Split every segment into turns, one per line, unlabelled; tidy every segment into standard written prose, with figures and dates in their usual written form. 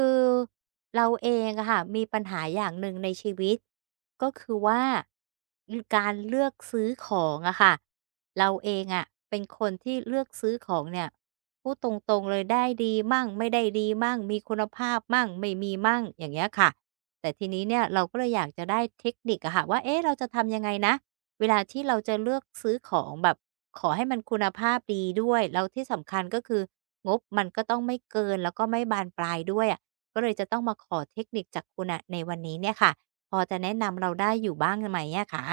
คือเราเองอะค่ะมีปัญหาอย่างหนึ่งในชีวิตก็คือว่าการเลือกซื้อของอะค่ะเราเองอะเป็นคนที่เลือกซื้อของเนี่ยพูดตรงๆเลยได้ดีมั่งไม่ได้ดีมั่งมีคุณภาพมั่งไม่มีมั่งอย่างเงี้ยค่ะแต่ทีนี้เนี่ยเราก็เลยอยากจะได้เทคนิคอะค่ะว่าเอ๊ะเราจะทำยังไงนะเวลาที่เราจะเลือกซื้อของแบบขอให้มันคุณภาพดีด้วยแล้วที่สำคัญก็คืองบมันก็ต้องไม่เกินแล้วก็ไม่บานปลายด้วยอะ ก็เลยจะต้องมาขอเทคนิคจากคุณอ่ะในวันนี้เนี่ยค่ะ พอจะแนะนำเราได้อยู่บ้างไหมอะคะ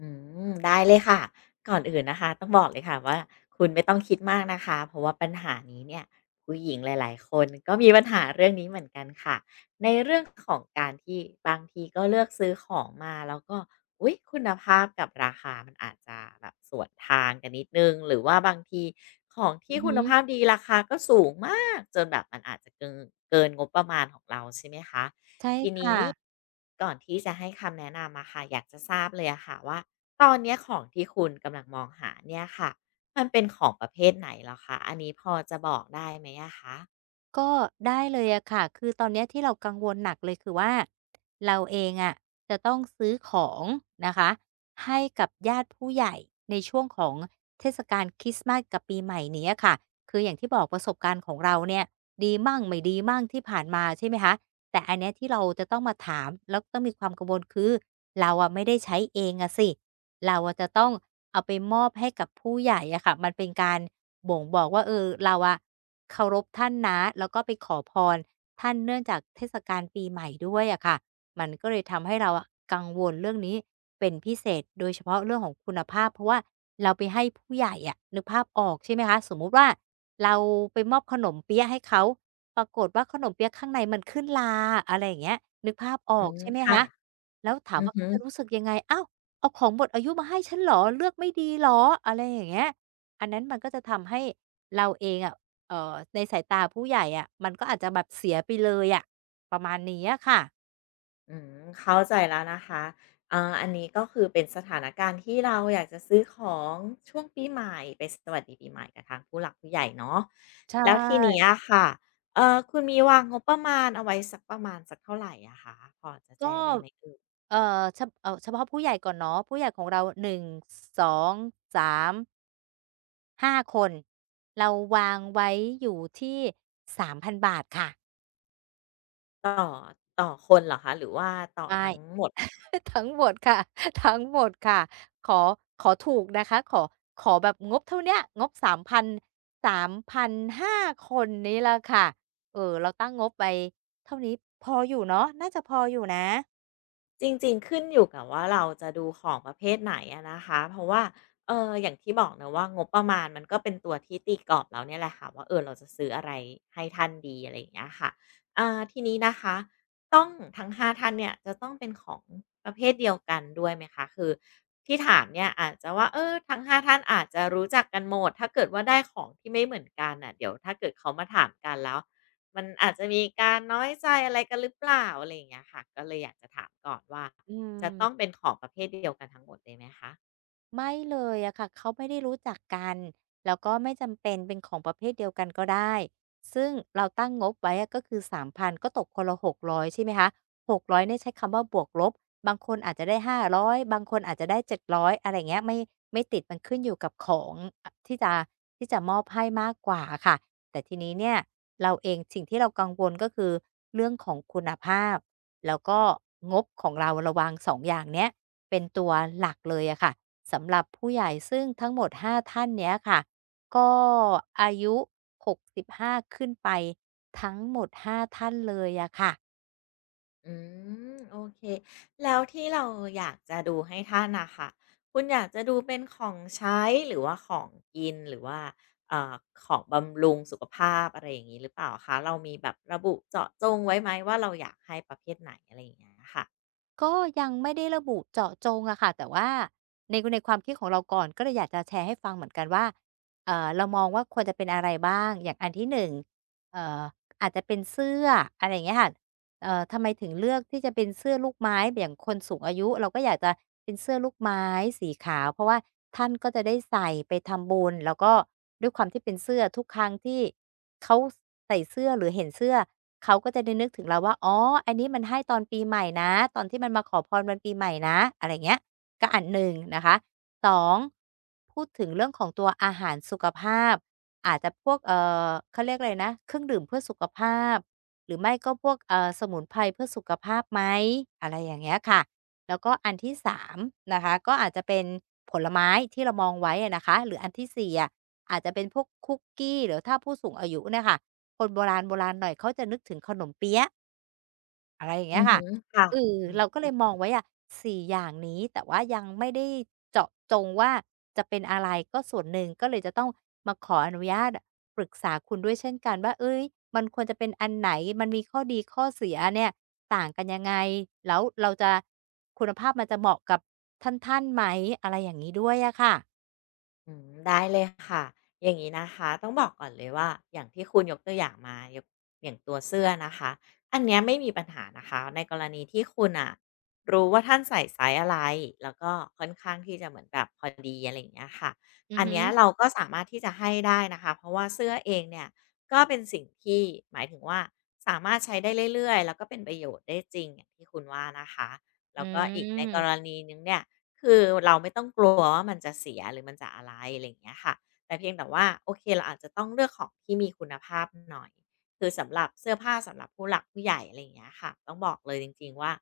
อืมได้เลยค่ะก่อนอื่นนะคะต้องบอกเลยค่ะว่าคุณไม่ต้องคิดมากนะคะเพราะว่าปัญหานี้เนี่ยผู้หญิงหลายๆคนก็มีปัญหาเรื่องนี้เหมือนกันค่ะในเรื่องของการที่บางทีก็เลือกซื้อของมาแล้วก็อุ๊ยคุณภาพกับราคามันอาจจะแบบสวนทางกันนิดหนึ่งหรือว่าบางทีของ
อื
ที่
อ
คุณ
ฮึ
ภาพดีราคาก็สูงมากจนแบบมันอาจจะเกินงบประมาณของเราใช่ไหมคะ
ใช่ค่ะ
ก่อนที่จะให้คำแนะนำอะค่ะอยากจะทราบเลยอะค่ะว่าตอนเนี้ยของที่คุณกำลังมองหาเนี่ยค่ะมันเป็นของประเภทไหนเหรอคะอันนี้พอจะบอกได้ไหมอะคะ
ก็ได้เลยอะค่ะ คือตอนเนี้ยที่เรากังวลหนักเลยคือว่าเราเองอะจะต้องซื้อของนะคะให้กับญาติผู้ใหญ่ในช่วงของเทศกาลคริสต์มาสกับปีใหม่เนี้ยค่ะคืออย่างที่บอกประสบการณ์ของเราเนี่ยดีมั่งไม่ดีมั่งที่ผ่านมาใช่ไหมคะแต่อันเนี้ยที่เราจะต้องมาถามแล้วก็ต้องมีความกังวลคือเราอะไม่ได้ใช้เองอะสิเราอะจะต้องเอาไปมอบให้กับผู้ใหญ่อะค่ะมันเป็นการบ่งบอกว่าเออเราอะ เคารพท่านนะแล้วก็ไปขอพรท่านเนื่องจากเทศกาลปีใหม่ด้วยอะค่ะมันก็เลยทำให้เราอะกังวลเรื่องนี้เป็นพิเศษโดยเฉพาะเรื่องของคุณภาพเพราะว่าเราไปให้ผู้ใหญ่อะนึกภาพออกใช่ไหมคะสมมุติว่าเราไปมอบขนมเปี๊ยะให้เขาปรากฏว่าขนมเปี๊ยะข้างในมันขึ้นราอะไรอย่างเงี้ยนึกภาพออ
อื
ก
ม
ใช่ไหม
ค่ะ
คะแล้วถาม
อือ
ว่า
ฮึ
เขาจะรู้สึกยังไงอ้าวเอาของหมดอายุมาให้ฉันเหรอเลือกไม่ดีเหรออะไรอย่างเงี้ยอันนั้นมันก็จะทำให้เราเองอะ ในสายตาผู้ใหญ่อะมันก็อาจจะแบบเสียไปเลยอะประมาณนี้อะค่ะ
อืมเข้าใจแล้วนะคะอ่าอันนี้ก็คือเป็นสถานการณ์ที่เราอยากจะซื้อของช่วงปีใหม่ไปสวัสดีปีใหม่กับทางผู้หลักผู้ใหญ่เนาะ
ใช
แล้วทีเนี้ย
่
ค่ะคุณมีวางงบประมาณเอาไว้สักประมาณสักเท่าไรอะคะพอจะ
ก็
แจ้งได้ไหมเอ่ย
เอ่อเฉเอ่อเฉพาะผู้ใหญ่ก่อนเนาะผู้ใหญ่ของเรา1 2 3 5คนเราวางไว้อยู่ที่3,000บาทค่ะ
ต่อต่อคนเหรอคะหรือว่าต่อ
ใช่
ทั้งหมด
ทั้งหมดค่ะ ทั้งหมดค่ะขอขอถูกนะคะขอขอแบบงบเท่าเนี้ยงบสามพันห้าคนนี้แหละค่ะเราตั้งงบไว้เท่านี้พออยู่เนาะน่าจะพออยู่นะ
จริงๆขึ้นอยู่กับว่าเราจะดูของประเภทไหนอะนะคะเพราะว่าอย่างที่บอกเนาะว่างบประมาณมันก็เป็นตัวที่ตีกรอบเราเนี่ยแหละค่ะว่าเออเราจะซื้ออะไรให้ท่านดีอะไรอย่างเงี้ยค่ะอ่าทีนี้นะคะต้องทั้ง5ท่านเนี่ยจะต้องเป็นของประเภทเดียวกันด้วยไหมคะคือที่ถามเนี่ยอาจจะว่าเออทั้ง5ท่านอาจจะรู้จักกันหมดถ้าเกิดว่าได้ของที่ไม่เหมือนกันน่ะเดี๋ยวถ้าเกิดเขามาถามกันแล้ว มันอาจจะมีการน้อยใจอะไรกันหรือเปล่าอะไรอย่างเงี้ยค่ะก็เลยอยากจะถามก่อนว่า
อื
จะต้อง
ม
เป็นของประเภทเดียวกันทั้งหมดเลยไหมคะ
ไม่เลยอะค่ะเขาไม่ได้รู้จักกันแล้วก็ไม่จำเป็นเป็นของประเภทเดียวกันก็ได้ซึ่งเราตั้งงบไว้อะก็คือ3,000ก็ตกคนละ600ใช่ไหมคะ600เนี่ยใช้คำว่าบวกลบบางคนอาจจะได้5 0ยบางคนอาจจะได้700อะไรอย่ไรเงี้ยไม่ติดมันขึ้นอยู่กับของอที่จะมอบให้มากกว่าอะค่ะแต่ทีนี้เนี่ยเราเองสิ่งที่เรากังวลก็คือเรื่องของคุณภาพแล้วก็งบของเราเราวางสองอย่างเนี้ยเป็นตัวหลักเลยอะค่ะ สำหรับผู้ใหญ่ซึ่งทั้งหมด5ท่านเนี้ยค่ะก็อายุ65ขึ้นไปทั้งหมด5ท่านเลยอะค่ะ
อืมโอเคแล้วที่เราอยากจะดูให้ท่านน่ะค่ะคุณอยากจะดูเป็นของใช้หรือว่าของกินหรือว่าเอ่อของบำรุงสุขภาพอะไรอย่างงี้หรือเปล่าคะเรามีแบบระบุเจาะจงไว้ไหมว่าเราอยากให้ประเภทไหนอะไรอย่างเงี้ยค่ะ
ก็ยังไม่ได้ระบุเจาะจงอะค่ะแต่ว่าในความคิดของเราก่อนก็เลยอยากจะแชร์ให้ฟังเหมือนกันว่าเรามองว่าควรจะเป็นอะไรบ้างอย่างอันที่1เอ่ออาจจะเป็นเสื้ออะไรอย่างเงี้ยค่ะ ทำไมถึงเลือกที่จะเป็นเสื้อลูกไม้อย่างคนสูงอายุเราก็อยากจะเป็นเสื้อลูกไม้สีขาวเพราะว่าท่านก็จะได้ใส่ไปทำบุญแล้วก็ด้วยความที่เป็นเสื้อทุกครั้งที่เขาใส่เสื้อหรือเห็นเสื้อเขาก็จะได้นึกถึงเราว่าอ๋ออันนี้มันให้ตอนปีใหม่นะตอนที่มันมาขอพรวันปีใหม่นะอะไรเงี้ยก็อันหนึ่งนะคะสองพูดถึงเรื่องของตัวอาหารสุขภาพอาจจะพวกเขาเรียกอะไรนะเครื่องดื่มเพื่อสุขภาพ หรือไม่ก็พวกสมุนไพรเพื่อสุขภาพไหมอะไรอย่างเงี้ยค่ะแล้วก็อันที่3นะคะก็อาจจะเป็นผลไม้ที่เรามองไว้อะนะคะหรืออันที่4อะอาจจะเป็นพวกคุกกี้หรือถ้าผู้สูงอายุเนี่ยค่ะคนโบราณโบราณหน่อยเขาจะนึกถึงขนมเปี๊ยะ อะไรอย่างเงี้
อื
ย
อฮึ
ค่ะ
ค่ะ
เออเราก็เลยมองไว้อะสี่อย่างนี้แต่ว่ายังไม่ได้เจาะจงว่าจะเป็นอะไรก็ส่วนหนึ่งก็เลยจะต้องมาขออนุญาตปรึกษาคุณด้วยเช่นกันว่าเฮ้ยมันควรจะเป็นอันไหนมันมีข้อดีข้อเสียเนี่ยต่างกันยังไงแล้วเราจะคุณภาพมันจะเหมาะกับท่านๆไหมอะไรอย่างงี้ด้วยอะค่ะ
อืมได้เลยค่ะอย่างงี้นะคะต้องบอกก่อนเลยว่าอย่างที่คุณยกตัวอย่างมาอย่างตัวเสื้อนะคะอันเนี้ยไม่มีปัญหานะคะในกรณีที่คุณอะรู้ว่าท่านใส่ไซส์อะไรแล้วก็ค่อนข้างที่จะเหมือนแบบพอดีอะไรอย่างเงี้ยค่ะ
อือ
อัน
ฮึ
เนี้ยเราก็สามารถที่จะให้ได้นะคะเพราะว่าเสื้อเองเนี่ยก็เป็นสิ่งที่หมายถึงว่าสามารถใช้ได้เรื่อยๆแล้วก็เป็นประโยชน์ได้จริงอย่างที่คุณว่านะคะแล้
อื
วก็อีกในกร
ม
ณีหนึ่งเนี่ย คือเราไม่ต้องกลัวว่ามันจะเสียหรือมันจะอะไรอะไรอย่างเงี้ยค่ะแต่เพียงแต่ว่าโอเคเราอาจจะต้องเลือกของที่มีคุณภาพหน่อยคือสำหรับเสื้อผ้าสำหรับผู้หลักผู้ใหญ่อะไรอย่างเงี้ยค่ะต้องบอกเลยจริงๆว่า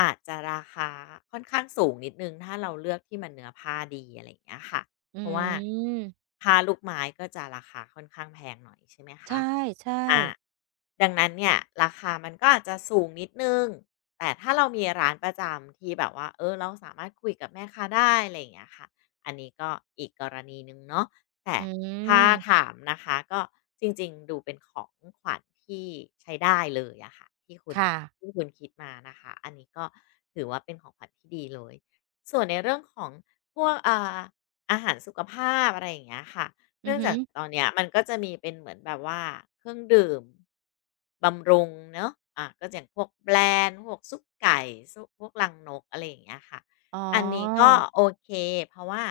อาจจะราคาค่อนข้างสูงนิดนึงถ้าเราเลือกที่มันเนื้อผ้าดีอะไรอย่างเงี้ยค่ะ
อื
เพราะว่า
ม
ผ้าลูกไม้ก็จะราคาค่อนข้างแพงหน่อยใช่ไหม
ใช
คะ
่
อา
ๆ
ดังนั้นเนี่ยราคามันก็อาจจะสูงนิดนึงแต่ถ้าเรามีร้านประจำที่แบบว่าเออเราสามารถคุยกับแม่ค้าได้อะไรอย่างเงี้ยค่ะ อันนี้ก็อีกกรณีหนึ่งเนาะแต่
อื
ถ้า
ม
ถามนะคะก็จริงๆดูเป็นของขวัญที่ใช้ได้เลยอะค่ะที่คุณ
ค่ะ
คิดมานะคะอันนี้ก็ถือว่าเป็นของขวัญที่ดีเลย ส่วนในเรื่องของพวกอาหารสุขภาพอะไรอย่างเงี้ยค่ะ
อื
เนื่
อ
อง
ฮึ
จากตอนเนี้ยมันก็จะมีเป็นเหมือนแบบว่าเครื่องดื่มบำรุงเนอะ อ่ะก็อย่างพวกแบรนด์พวกซุปไก่ซุปพวกลังนกอะไรอย่างเงี้ยค่ะ
อ๋อ
อันนี้ก็โอเคเพราะว่า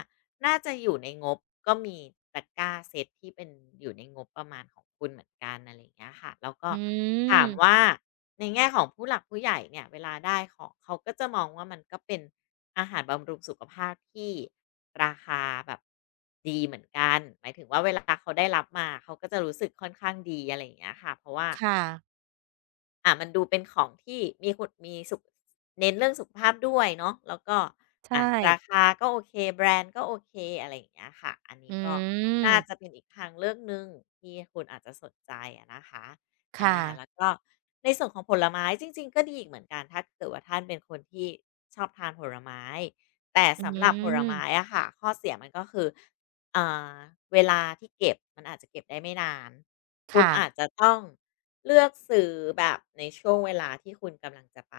น่าจะอยู่ในงบก็มีตะกร้าเซตที่เป็นอยู่ในงบประมาณของคุณเหมือนกันอะไรอย่างเงี้ยค่ะแล้วก็
อื
ถา
ม
มว่าในแง่ของผู้หลักผู้ใหญ่เนี่ยเวลาได้ของเขาก็จะมองว่ามันก็เป็นอาหารบำรุงสุขภาพที่ราคาแบบดีเหมือนกันหมายถึงว่าเวลาเขาได้รับมาเขาก็จะรู้สึกค่อนข้างดีอะไรอย่างเงี้ยค่ะเพราะว่า
ค่ะ
อ่ะมันดูเป็นของที่มีคุณมีสุขเน้นเรื่องสุขภาพด้วยเนาะแล้วก็
ใช่
อ่ะราคาก็โอเคแบรนด์ก็โอเคอะไรอย่างเงี้ยค่ะอันนี้
อื
ก็น่าจะ
ม
เป็นอีกทางเลือกหนึ่งที่คุณอาจจะสนใจอะนะคะ
ค
แล้ว
่ะ
ก็ในส่วนของผลไม้จริงๆก็ดีอีกเหมือนกันถ้าเกิดว่าท่านเป็นคนที่ชอบทานผลไม้แต่
อื
สำหรับผลไม้
ม
อะค่ะข้อเสียมันก็คือ อ่าเวลาที่เก็บมันอาจจะเก็บได้ไม่นานคุณ
ค่ะ
อาจจะต้องเลือกซื้อแบบในช่วงเวลาที่คุณกำลังจะไป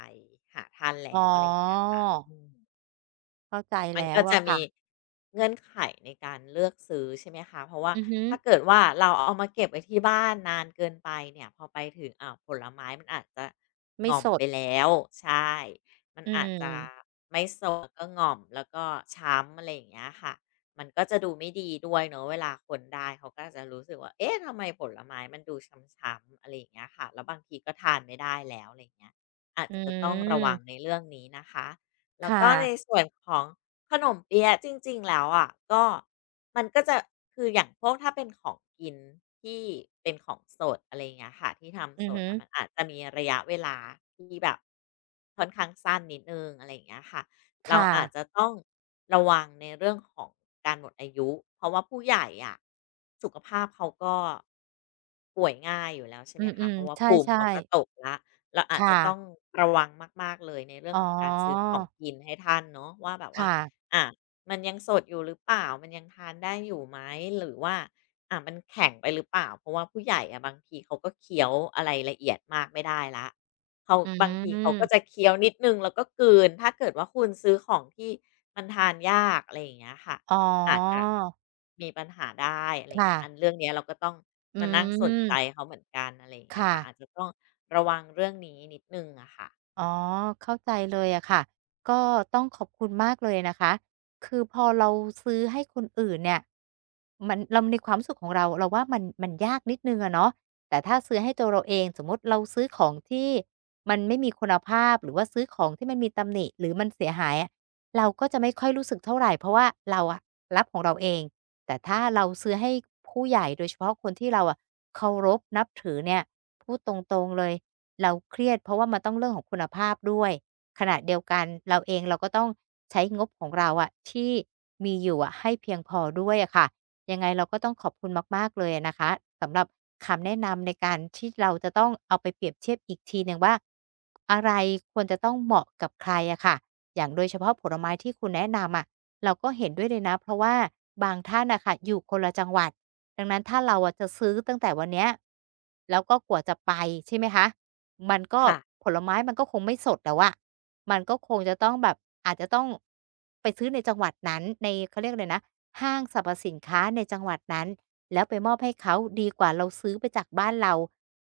หาทาน
อ๋
แล้
อ
วอะไรอย่างเงี้ยค่ะอืม
เข้าใจ
มัน
แล้
ก็
ว
จะ
อะ
มี
ค่ะ
เงื่อนไขในการเลือกซื้อใช่ไหมคะเพราะว่า
อือฮึ
ถ้าเกิดว่าเราเอามาเก็บไว้ที่บ้านนานเกินไปเนี่ยพอไปถึงอ่าวผลไม้มันอาจจะห
ไม่
ง่อม
ส
ไป
ด
แล้วใช่มัน
อื
อาจจะ
ม
ไม่สดก็หง่อมแล้วก็ช้ำอะไรอย่างเงี้ยค่ะมันก็จะดูไม่ดีด้วยเนอะเวลาคนได้เขาก็อจะรู้สึกว่าเอ๊ะทำไมผลไม้มันดูช้ำๆอะไรอย่างเงี้ยค่ะแล้วบางทีก็ทานไม่ได้แล้วอะไรอย่างเงี้ยอาจ
อื
จะต้องระวังใน
ม
เรื่องนี้นะคะแล้
ค
วก็ใน
่ะ
ส่วนของ ขนมเปี๊ยะจริงๆแล้วอ่ะก็มันก็จะคืออย่างพวกถ้าเป็นของกินที่เป็นของสดอะไรอย่างเงี้ยค่ะที่
อื
ทำส
อ
ด
ฮึ
อะมันอาจจะมีระยะเวลาที่แบบค่อนข้างสั้นนิดนึงอะไรอย่างเงี้ยค่ะ
ค
เราอาจจะ
่ะ
ต้องระวังในเรื่องของการหมดอายุเพราะว่าผู้ใหญ่อ่ะสุขภาพเขาก็ป่วยง่ายอยู่แล้วใช่
อื
ไหมคะเพ
ม
ราะว่า
ๆใช
ภูมิ
่
เขาก็ต
ๆ
กละเราอาจจะ
ค่ะ
ต้องระวังมากๆเลยในเรื่อง
อ๋อ
ของการซื้อของกินให้ท่านเนาะว่าแบบว่า
ค่ะ
อ่ะมันยังสดอยู่หรือเปล่ามันยังทานได้อยู่ไหมหรือว่าอ่ะมันแข็งไปหรือเปล่าเพราะว่าผู้ใหญ่อะบางทีเขาก็เคี้ยวอะไรละเอียดมากไม่ได้แล้วเขา
อื
บางทีเขาก็จะ
ม
เคี้ยวนิดนึงแล้วก็กลืนถ้าเกิดว่าคุณซื้อของที่มันทานยากอะไรอย่างเงี้ยค่ะ
อ๋อ
อาจจะมีปัญหาได้อะไรอย่าง
ค่ะ
เงี้ยอันเรื่องเนี้ยเราก็ต้อง
อื
มานั่งสนใจ
ม
เขาเหมือนกันอะไรอย่างเงี้ย
ค่ะ
ค่ะอาจจะต้องระวังเรื่องนี้นิดนึงอะค่ะ
อ๋อเข้าใจเลยอะค่ะก็ต้องขอบคุณมากเลยนะคะคือพอเราซื้อให้คนอื่นเนี่ยมันเราในความรู้สึกของเราเราว่ามันยากนิดหนึ่งอะเนาะแต่ถ้าซื้อให้ตัวเราเองสมมุติเราซื้อของที่มันไม่มีคุณภาพหรือว่าซื้อของที่มันมีตำหนิหรือมันเสียหายอะเราก็จะไม่ค่อยรู้สึกเท่าไรเพราะว่าเราอะรับของเราเองแต่ถ้าเราซื้อให้ผู้ใหญ่โดยเฉพาะคนที่เราอะเคารพนับถือเนี่ยพูดตรงๆเลย เราเครียดเพราะว่ามันต้องเรื่องของคุณภาพด้วยขณะเดียวกันเราเองเราก็ต้องใช้งบของเราอะที่มีอยู่อะให้เพียงพอด้วยอะค่ะยังไงเราก็ต้องขอบคุณมากๆเลยอะนะคะสำหรับคำแนะนำในการที่เราจะต้องเอาไปเปรียบเทียบอีกทีหนึ่งว่าอะไรควรจะต้องเหมาะกับใครอะค่ะอย่างโดยเฉพาะผลไม้ที่คุณแนะนำอะเราก็เห็นด้วยเลยนะเพราะว่าบางท่านน่ะค่ะอยู่คนละจังหวัดดังนั้นถ้าเราอะจะซื้อตั้งแต่วันเนี้ยแล้วก็กว่าจะไปใช่ไหมคะ มันก็
ค่ะ
ผลไม้มันก็คงไม่สดแล้วอะมันก็คงจะต้องแบบอาจจะต้องไปซื้อในจังหวัดนั้นในเขาเรียกอะไรนะห้างสรรพสินค้าในจังหวัดนั้นแล้วไปมอบให้เขาดีกว่าเราซื้อไปจากบ้านเรา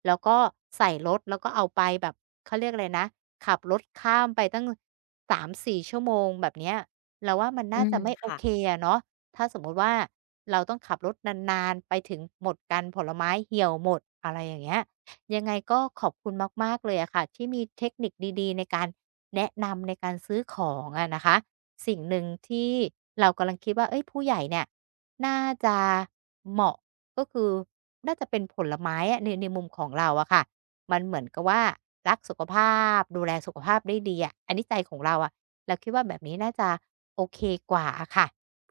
แล้วก็ใส่รถแล้วก็เอาไปแบบเขาเรียกอะไรนะขับรถข้ามไปตั้ง3-4ชั่วโมงแบบเนี้ยเราว่ามัน
อื
น่า
ม
จะไม่โอ
ค่ะ
เคอะเนาะถ้าสมมุติว่าเราต้องขับรถนานๆไปถึงหมดกันผลไม้เหี่ยวหมดอะไรอย่างเงี้ย ยังไงก็ขอบคุณมากๆเลยอะค่ะที่มีเทคนิคดีๆในการแนะนำในการซื้อของอะนะคะสิ่งหนึ่งที่เรากำลังคิดว่าเฮ้ยผู้ใหญ่เนี่ยน่าจะเหมาะก็คือน่าจะเป็นผลไม้อะในมุมของเราอะค่ะมันเหมือนกับว่ารักสุขภาพดูแลสุขภาพได้ดีอะอันนี้ใจของเราอะเราคิดว่าแบบนี้น่าจะโอเคกว่าอะค่ะ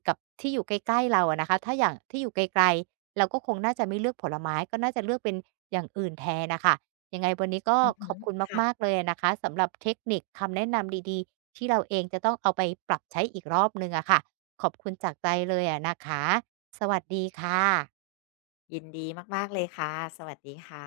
กับที่อยู่ใกล้ๆเราอะนะคะถ้าอย่างที่อยู่ไกลๆ เราก็คงน่าจะไม่เลือกผลไม้ก็น่าจะเลือกเป็นอย่างอื่นแทนน่ะค่ะยังไงวันนี้ก็
อือ
ข
ฮึ
อบคุณ
ค่ะ
มากๆเลยอะนะคะสำหรับเทคนิคคำแนะนำดีๆที่เราเองจะต้องเอาไปปรับใช้อีกรอบหนึ่งอะค่ะขอบคุณจากใจเลยอะนะคะสวัสดีค่ะ
ยินดีมากๆเลยค่ะ สวัสดีค่ะ